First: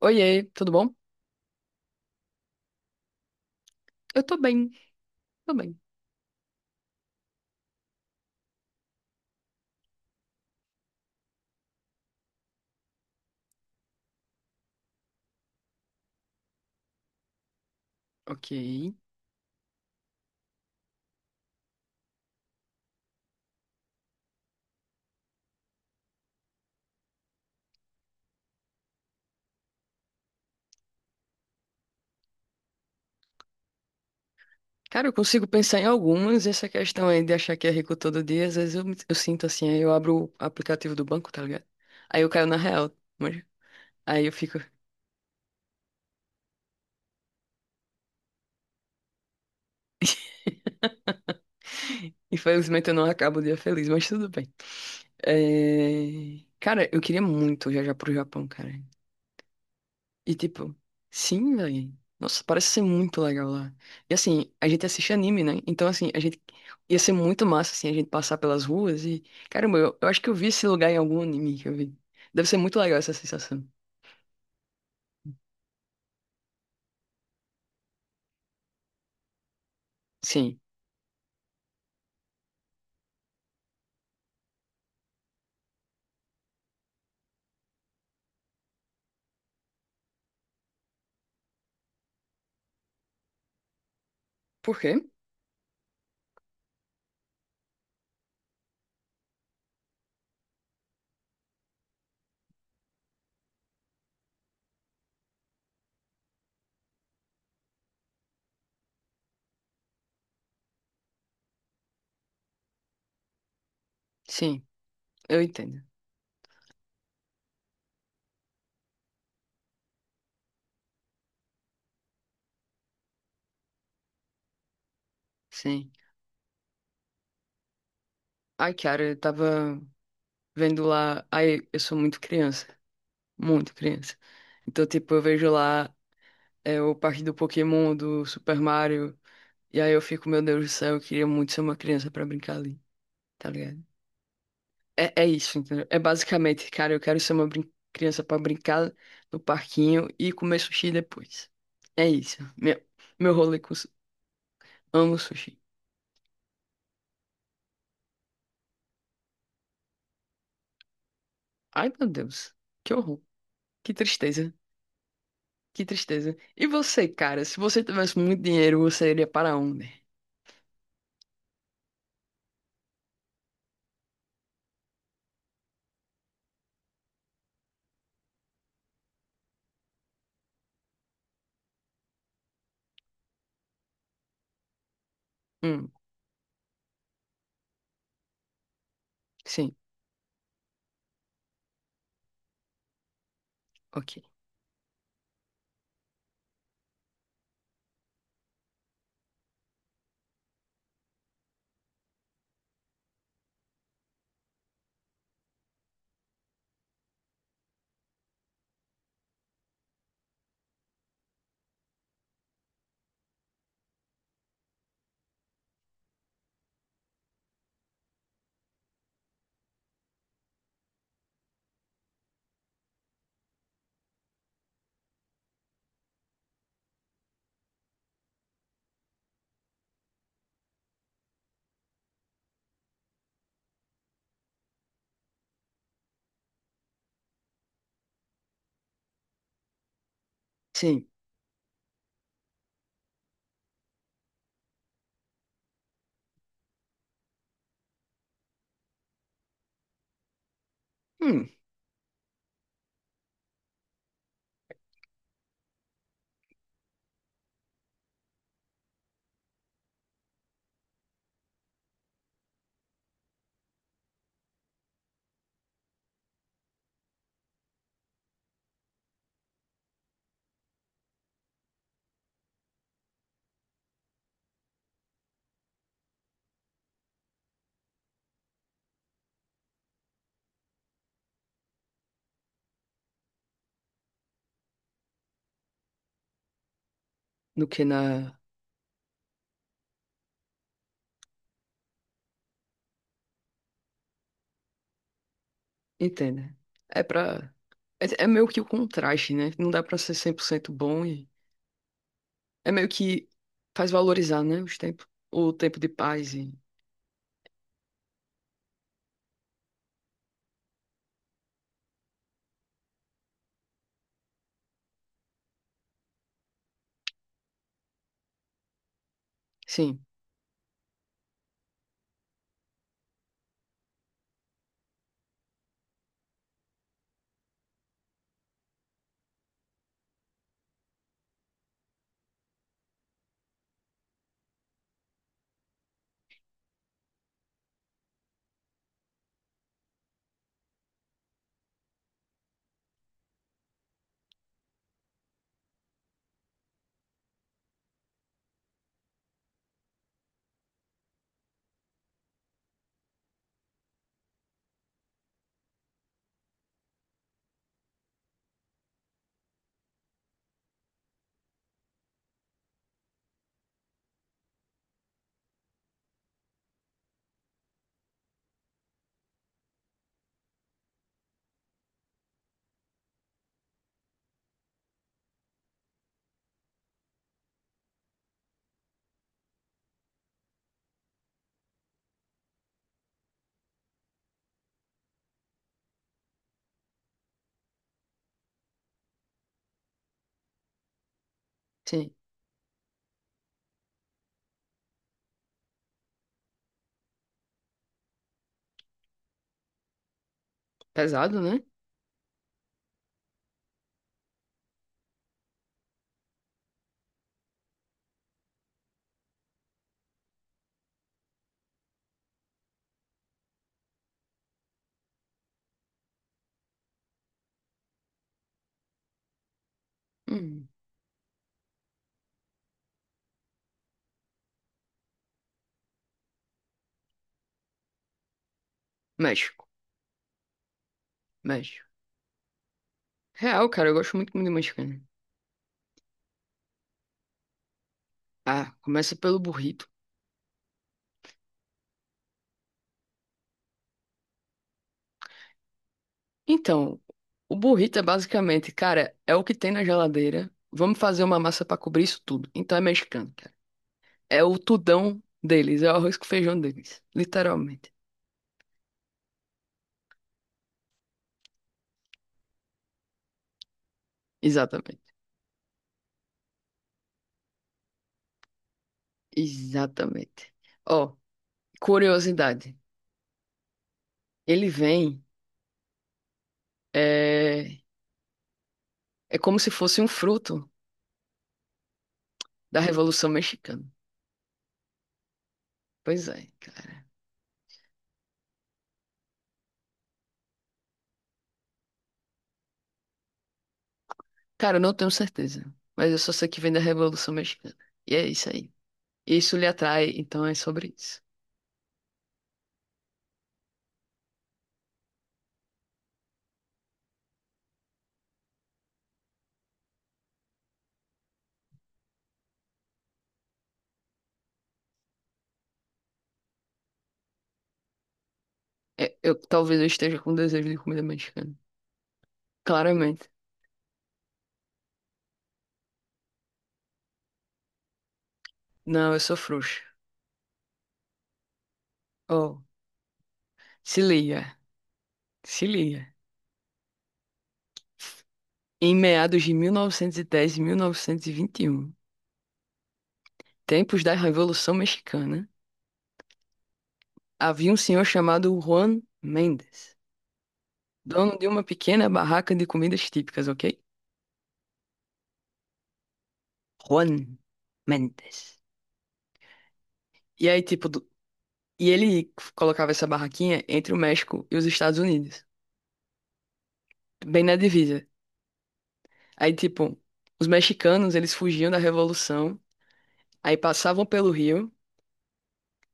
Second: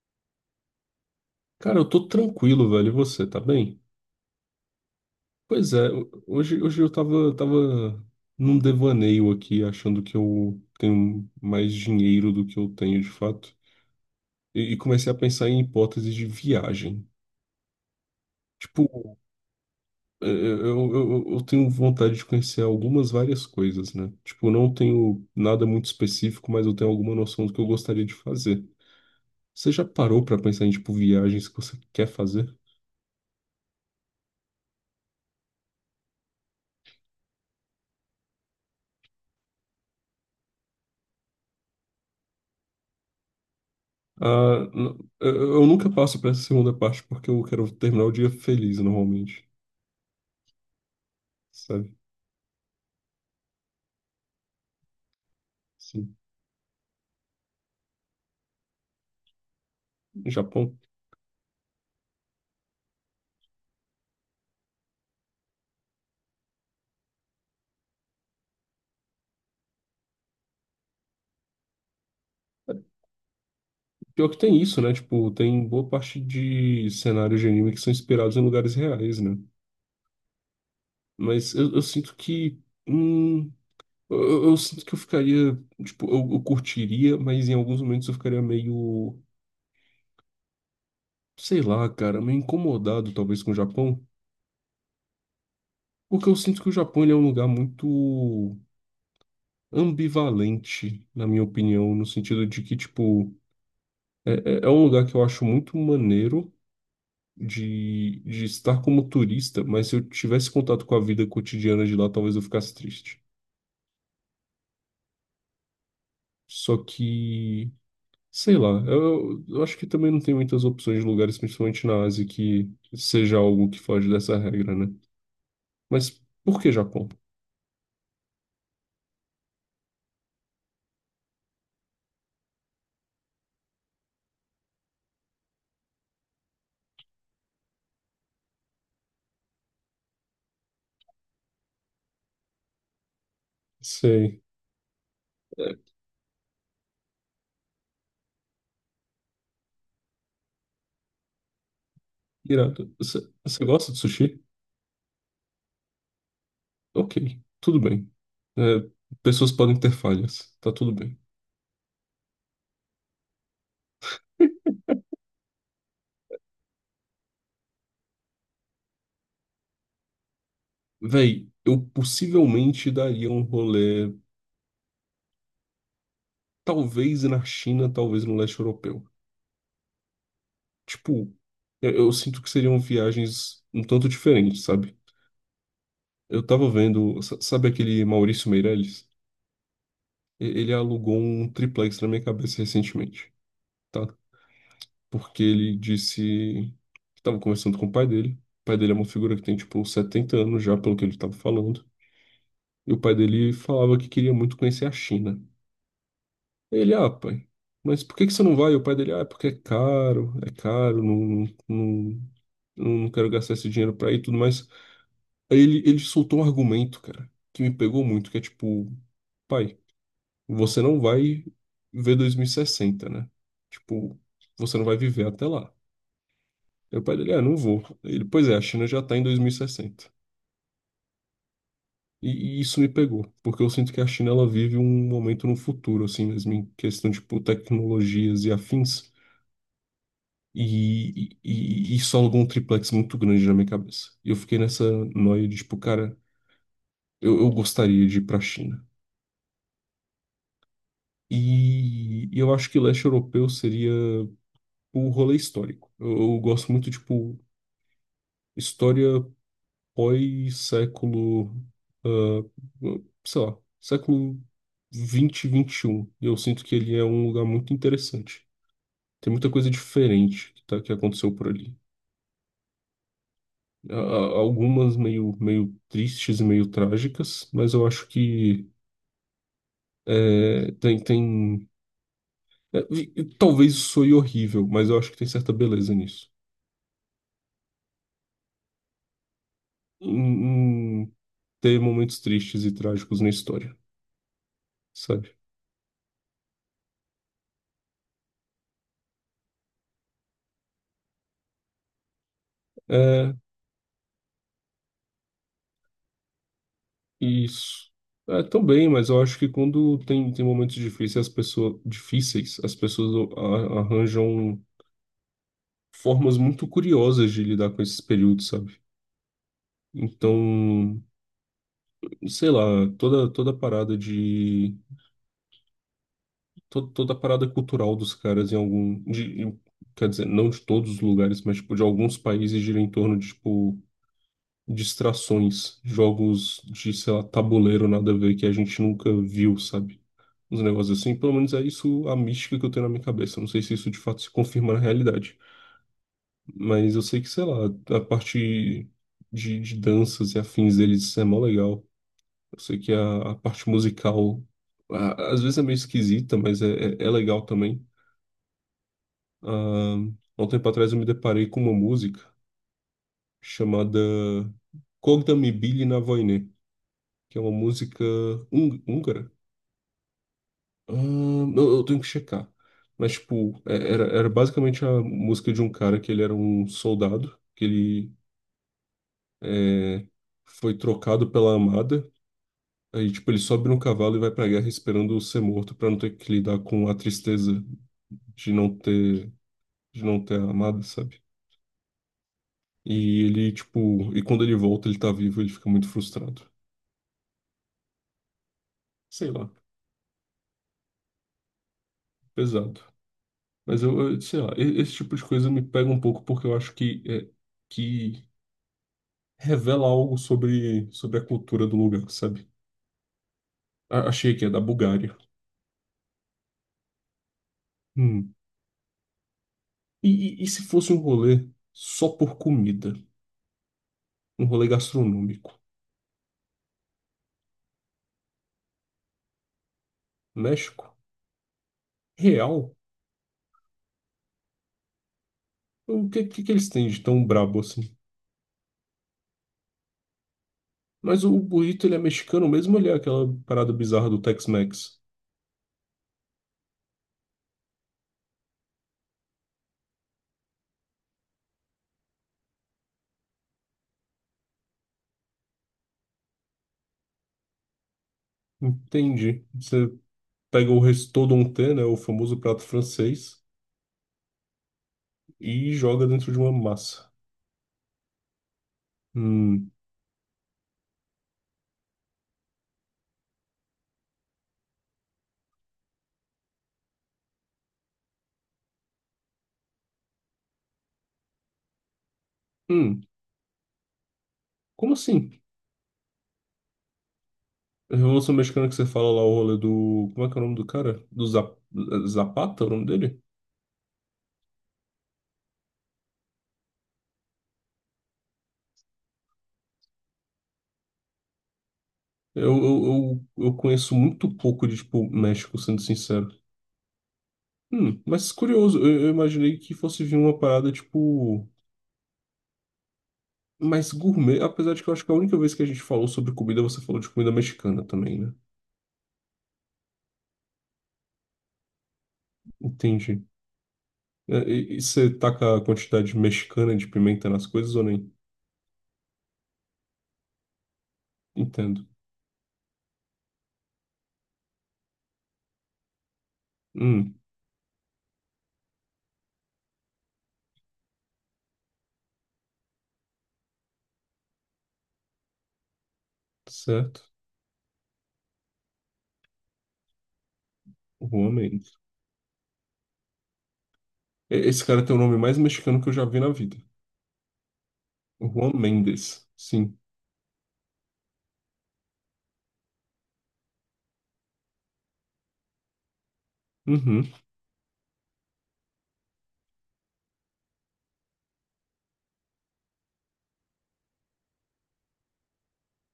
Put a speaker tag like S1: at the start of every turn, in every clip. S1: Oiê, tudo bom?
S2: Cara, eu tô tranquilo, velho. E você, tá bem?
S1: Eu tô bem, tô
S2: Pois
S1: bem.
S2: é, hoje eu tava num devaneio aqui, achando que eu tenho mais dinheiro do que eu tenho de fato. E comecei a pensar em hipóteses de viagem.
S1: Ok.
S2: Tipo, eu tenho vontade de conhecer algumas várias coisas, né? Tipo, eu não tenho nada muito específico, mas eu tenho alguma noção do que eu gostaria de fazer. Você já parou pra pensar em, tipo, viagens que você quer fazer?
S1: Cara, eu consigo pensar em algumas. Essa questão aí de achar que é rico todo dia, às vezes eu sinto assim, aí eu abro o aplicativo do banco, tá ligado? Aí eu caio na real, mas aí eu fico.
S2: Ah, eu nunca passo para essa segunda parte porque eu quero terminar o dia feliz normalmente, sabe?
S1: Infelizmente eu não acabo o dia feliz, mas tudo bem.
S2: Sim.
S1: É, cara, eu queria muito viajar pro Japão, cara. E tipo,
S2: Japão.
S1: sim, velho. Nossa, parece ser muito legal lá. E assim, a gente assiste anime, né? Então, assim, a gente ia ser muito massa, assim, a gente passar pelas ruas e. Caramba, eu acho que eu vi esse lugar em algum anime que eu vi. Deve ser muito legal essa sensação.
S2: Pior que tem isso, né? Tipo, tem boa parte de cenários de anime que são inspirados em lugares reais, né?
S1: Sim.
S2: Mas eu sinto que. Hum, eu sinto que eu ficaria. Tipo, eu curtiria, mas em alguns momentos eu ficaria meio. Sei lá, cara, meio incomodado talvez com o Japão.
S1: Por quê?
S2: Porque eu sinto que o Japão ele é um lugar muito ambivalente, na minha opinião, no sentido de que, tipo, é, é um lugar que eu acho muito maneiro de estar como turista, mas se eu tivesse contato com a vida cotidiana de lá, talvez eu ficasse triste.
S1: Sim, eu entendo.
S2: Só que, sei lá, eu acho que também não tem muitas opções de lugares, principalmente na Ásia, que seja algo que foge dessa regra, né?
S1: Sim.
S2: Mas por que Japão?
S1: Ai, cara, eu tava vendo lá. Ai, eu sou muito criança. Muito criança. Então, tipo, eu vejo lá é, o parque do Pokémon, do Super Mario. E aí eu fico, meu Deus do céu, eu queria muito ser uma criança pra brincar ali. Tá ligado?
S2: Sei.
S1: É, é isso,
S2: É,
S1: entendeu? É basicamente, cara, eu quero ser uma criança pra brincar no parquinho e comer sushi depois. É isso. Meu,
S2: irado. Você
S1: meu rolê
S2: você
S1: com su-
S2: gosta de sushi?
S1: amo sushi.
S2: Ok, tudo bem. É, pessoas podem ter falhas, tá tudo bem.
S1: Ai, meu Deus. Que horror. Que tristeza. Que tristeza. E você, cara, se você tivesse muito dinheiro, você iria para onde?
S2: Véi, eu possivelmente daria um rolê, talvez na China, talvez no leste europeu. Tipo, eu sinto que seriam viagens um tanto diferentes, sabe?
S1: Hum,
S2: Eu tava vendo, sabe aquele Maurício Meirelles?
S1: sim,
S2: Ele alugou um triplex na minha cabeça recentemente, tá?
S1: ok.
S2: Porque ele disse que tava conversando com o pai dele. O pai dele é uma figura que tem, tipo, uns 70 anos já, pelo que ele tava falando. E o pai dele falava que queria muito conhecer a China. Ele, pai, mas por que que você não vai? E o pai dele, é porque é caro, não, não, não, não quero gastar esse dinheiro pra ir e tudo mais. Aí ele soltou um argumento, cara, que me pegou muito, que é tipo, pai, você não vai ver 2060, né? Tipo, você não vai viver até lá. Aí o pai dele, não vou. Ele, pois é, a China já tá em 2060. E isso me pegou, porque eu sinto que a China ela vive um momento no futuro, assim mesmo, em questão de tipo, tecnologias e afins,
S1: Sim.
S2: e isso alugou um triplex muito grande na minha cabeça. E eu fiquei nessa noia de, tipo, cara, eu gostaria de ir pra China.
S1: Hum,
S2: E eu acho que leste europeu seria o rolê histórico. Eu gosto muito, tipo, história foi século, ah, sei lá, século vinte vinte e 21. E eu sinto que ele é um lugar muito interessante. Tem muita coisa diferente que, tá, que aconteceu por ali. Algumas meio tristes e meio trágicas, mas eu acho que é, tem, tem... e talvez isso soe horrível, mas eu acho que tem certa beleza nisso.
S1: do que na.
S2: Em ter momentos tristes e trágicos na história, sabe?
S1: Entenda. É pra. É, é meio que o contraste, né? Não dá pra ser 100% bom e. É meio que
S2: É,
S1: faz valorizar, né, os tempos, o tempo de paz e...
S2: isso. É, também, mas eu acho que quando tem momentos difíceis, as pessoas arranjam formas muito curiosas de lidar com esses períodos, sabe?
S1: Sim,
S2: Então, sei lá, toda a parada de, toda a parada cultural dos caras em algum, de, quer dizer, não de todos os lugares, mas, tipo, de alguns países gira em torno de, tipo, distrações, jogos de, sei lá, tabuleiro, nada a ver, que a gente nunca viu, sabe? Uns negócios assim. Pelo menos é isso a mística que eu tenho na minha cabeça. Não sei se isso de fato se confirma na realidade. Mas eu sei que, sei lá, a parte de danças e afins deles é mó legal. Eu sei que a parte musical, às vezes é meio esquisita, mas é legal também. Ah, há um tempo atrás eu me deparei com uma música chamada Cogda mi bili na vojne, que é uma música húngara. Eu tenho que checar. Mas, tipo, era basicamente a música de um cara que ele era um soldado, que ele é, foi trocado pela amada. Aí, tipo, ele sobe no cavalo e vai pra guerra esperando ser morto pra não ter que lidar com a tristeza de não ter, de não ter a amada, sabe?
S1: sim.
S2: E ele, tipo, e quando ele volta, ele tá vivo, ele fica muito frustrado. Sei lá,
S1: Pesado, né?
S2: pesado. Mas sei lá, esse tipo de coisa me pega um pouco porque eu acho que, que revela algo sobre a cultura do lugar, sabe? Achei que é da Bulgária. Hum. E se
S1: Hum.
S2: fosse um rolê só por comida? Um rolê gastronômico?
S1: México,
S2: México?
S1: México.
S2: Real?
S1: Real, cara, eu gosto muito de mexicano.
S2: O que, que eles têm de tão brabo assim?
S1: Ah, começa pelo burrito.
S2: Mas o burrito, ele é mexicano mesmo, ele é aquela parada bizarra do Tex-Mex.
S1: Então, o burrito é basicamente, cara, é o que tem na geladeira. Vamos fazer uma massa pra cobrir isso tudo. Então é mexicano, cara. É o tudão deles, é o arroz com feijão deles, literalmente.
S2: Entendi. Você pega o restauranté, né, o famoso prato francês,
S1: Exatamente.
S2: e joga dentro de uma massa. Hum.
S1: Exatamente. Ó, curiosidade. Ele vem eh, é como se fosse um fruto da
S2: Hum.
S1: Revolução Mexicana.
S2: Como assim?
S1: Pois é, cara.
S2: Revolução Mexicana que você fala lá, o rolê do. Como é que é o nome do cara? Do Zapata, é o nome dele?
S1: Cara, eu não tenho certeza, mas eu só sei que vem da Revolução Mexicana. E é isso aí. Isso lhe atrai, então é sobre isso.
S2: Eu, eu, eu conheço muito pouco de, tipo, México, sendo sincero. Mas curioso, eu imaginei que fosse vir uma parada, tipo, mais gourmet, apesar de que eu acho que a única vez que a gente falou sobre comida, você falou de comida mexicana também, né?
S1: É, eu talvez eu esteja com desejo de comida mexicana.
S2: Entendi.
S1: Claramente.
S2: E você taca a quantidade mexicana de pimenta nas coisas ou nem?
S1: Não, eu sou frouxo.
S2: Entendo.
S1: Oh, se liga, se liga.
S2: Hum,
S1: Em meados de 1910 e 1921, tempos da Revolução Mexicana,
S2: certo.
S1: havia um senhor chamado Juan Mendes, dono de uma
S2: Realmente.
S1: pequena barraca de comidas típicas, ok?
S2: Esse cara tem o nome mais mexicano que eu já vi na vida.
S1: Juan
S2: O Juan
S1: Mendes.
S2: Mendes, sim.
S1: E aí, tipo, do- e ele colocava essa barraquinha entre o México e os Estados Unidos,
S2: Uhum.
S1: bem na divisa. Aí, tipo, os mexicanos, eles fugiam da Revolução, aí passavam pelo Rio,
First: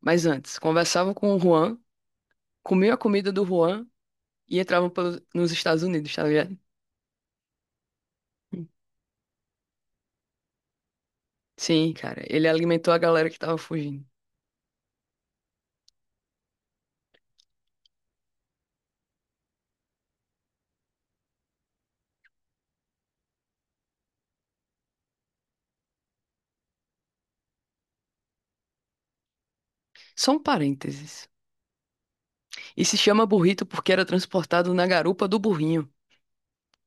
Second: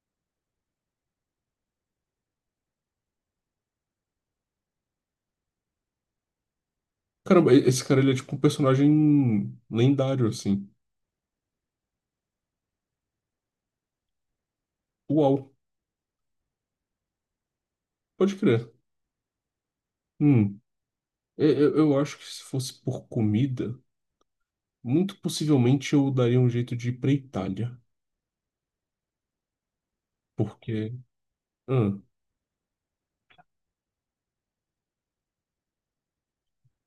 S1: mas antes, conversavam com o Juan, comiam a comida do Juan e nos Estados Unidos, tá ligado?
S2: Caramba, esse cara ele é tipo um personagem lendário, assim.
S1: Sim, cara, ele alimentou a galera que tava fugindo.
S2: Uau, pode crer. Hum. Eu acho que se fosse por comida, muito possivelmente eu daria um jeito de ir pra Itália.
S1: Só um
S2: Porque.
S1: parênteses.
S2: hum,
S1: E se chama burrito porque era transportado na garupa do burrinho.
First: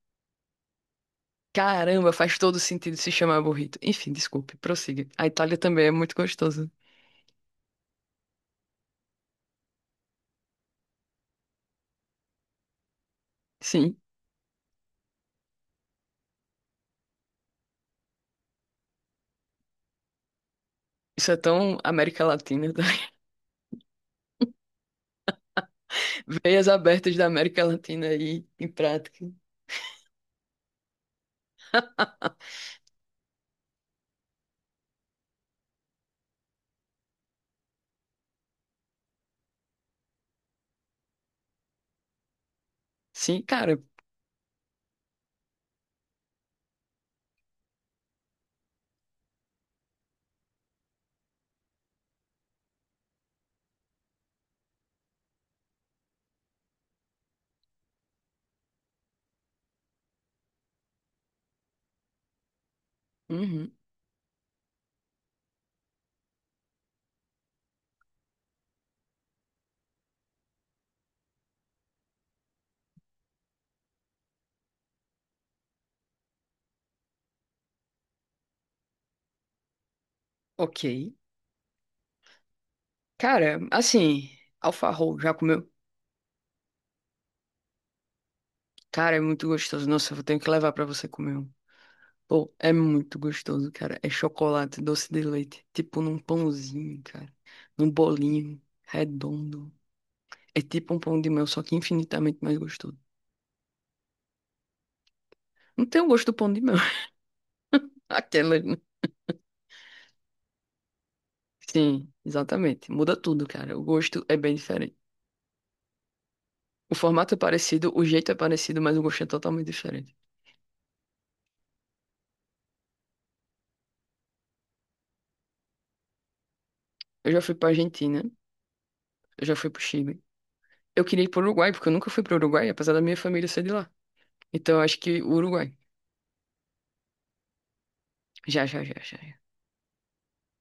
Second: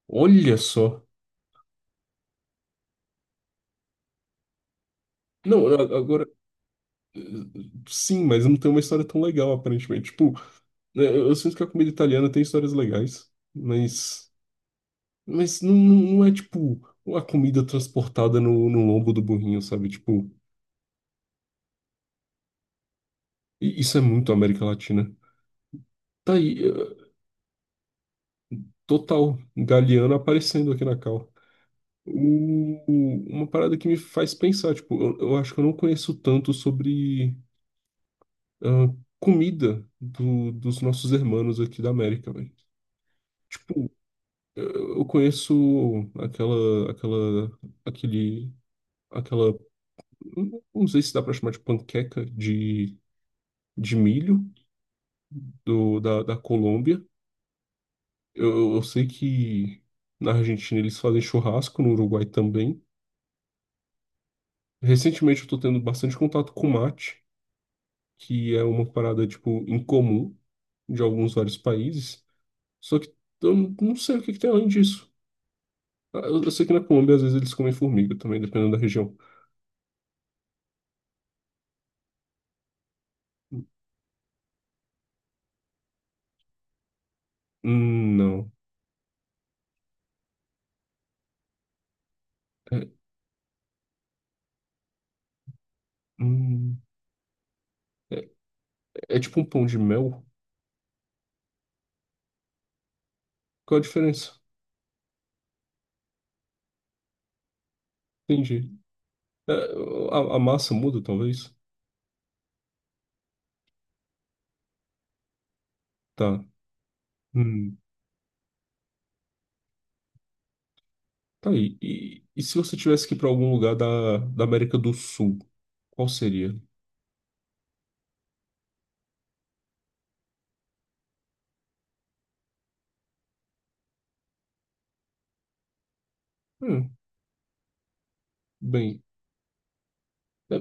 S2: Olha só.
S1: Caramba, faz todo sentido se chamar burrito. Enfim, desculpe, prossiga. A Itália
S2: Não,
S1: também é muito
S2: agora.
S1: gostosa.
S2: eh, Sim, mas não tem uma história tão legal, aparentemente. Tipo, né, eu sinto que a comida italiana tem histórias legais,
S1: Sim,
S2: mas. Mas não é tipo a comida transportada no lombo do burrinho, sabe? Tipo.
S1: isso é tão América Latina. Tá?
S2: E isso é muito América Latina. Tá aí,
S1: Veias abertas da América Latina aí em prática.
S2: total, Galeano aparecendo aqui na cal. Uma parada que me faz pensar, tipo, eu acho que eu não conheço tanto sobre ah, comida dos nossos irmãos aqui da América, velho.
S1: Sim, cara.
S2: Tipo, eu eu conheço aquela, aquela, aquele, aquela, não sei se dá pra chamar de panqueca de milho da Colômbia. Eu sei que na Argentina eles fazem churrasco, no Uruguai também.
S1: Uhum,
S2: Recentemente eu tô tendo bastante contato com mate, que é uma parada, tipo, incomum de alguns vários países. Só que eu não sei o que que tem além disso. Ah, eu sei que na Colômbia às vezes eles comem formiga também, dependendo da região.
S1: ok. Cara, assim, alfarrol, já comeu?
S2: Não.
S1: Cara, é muito gostoso. Nossa, eu tenho que levar pra você comer um. Pô, é
S2: É,
S1: muito gostoso, cara. É chocolate, doce de leite. Tipo num
S2: hum,
S1: pãozinho, cara. Num
S2: é,
S1: bolinho
S2: é tipo um pão
S1: redondo.
S2: de mel?
S1: É tipo um pão de mel, só que infinitamente mais gostoso.
S2: Qual a diferença?
S1: Não tem o gosto do pão de mel. Aquela.
S2: Entendi.
S1: Né?
S2: É, a massa muda, talvez?
S1: Sim, exatamente. Muda tudo, cara. O gosto é bem diferente.
S2: Tá.
S1: O formato é
S2: Hum.
S1: parecido, o jeito é parecido, mas o gosto é totalmente diferente.
S2: Tá aí. E se você tivesse que ir para algum lugar da América do Sul, qual seria?
S1: Eu já fui pra Argentina, eu já fui pro Chile. Eu queria ir pro Uruguai, porque eu nunca fui pro Uruguai, apesar da minha família ser de lá. Então eu acho que o Uruguai.
S2: Hum,
S1: Já, já, já,
S2: bem.
S1: já. já.
S2: é-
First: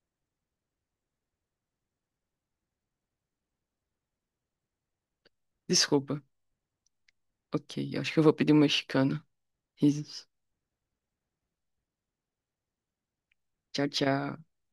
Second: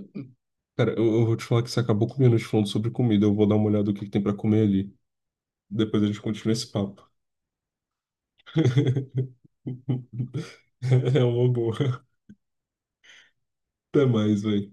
S2: cara, eu vou te falar que você acabou com minuto falando sobre comida. Eu vou dar uma olhada no que tem para comer ali. Depois a gente
S1: Desculpa.
S2: continua esse papo.
S1: Ok, eu acho que eu vou pedir um mexicano. Risos.
S2: É uma boa.
S1: Tchau,
S2: Até mais,
S1: tchau.
S2: velho.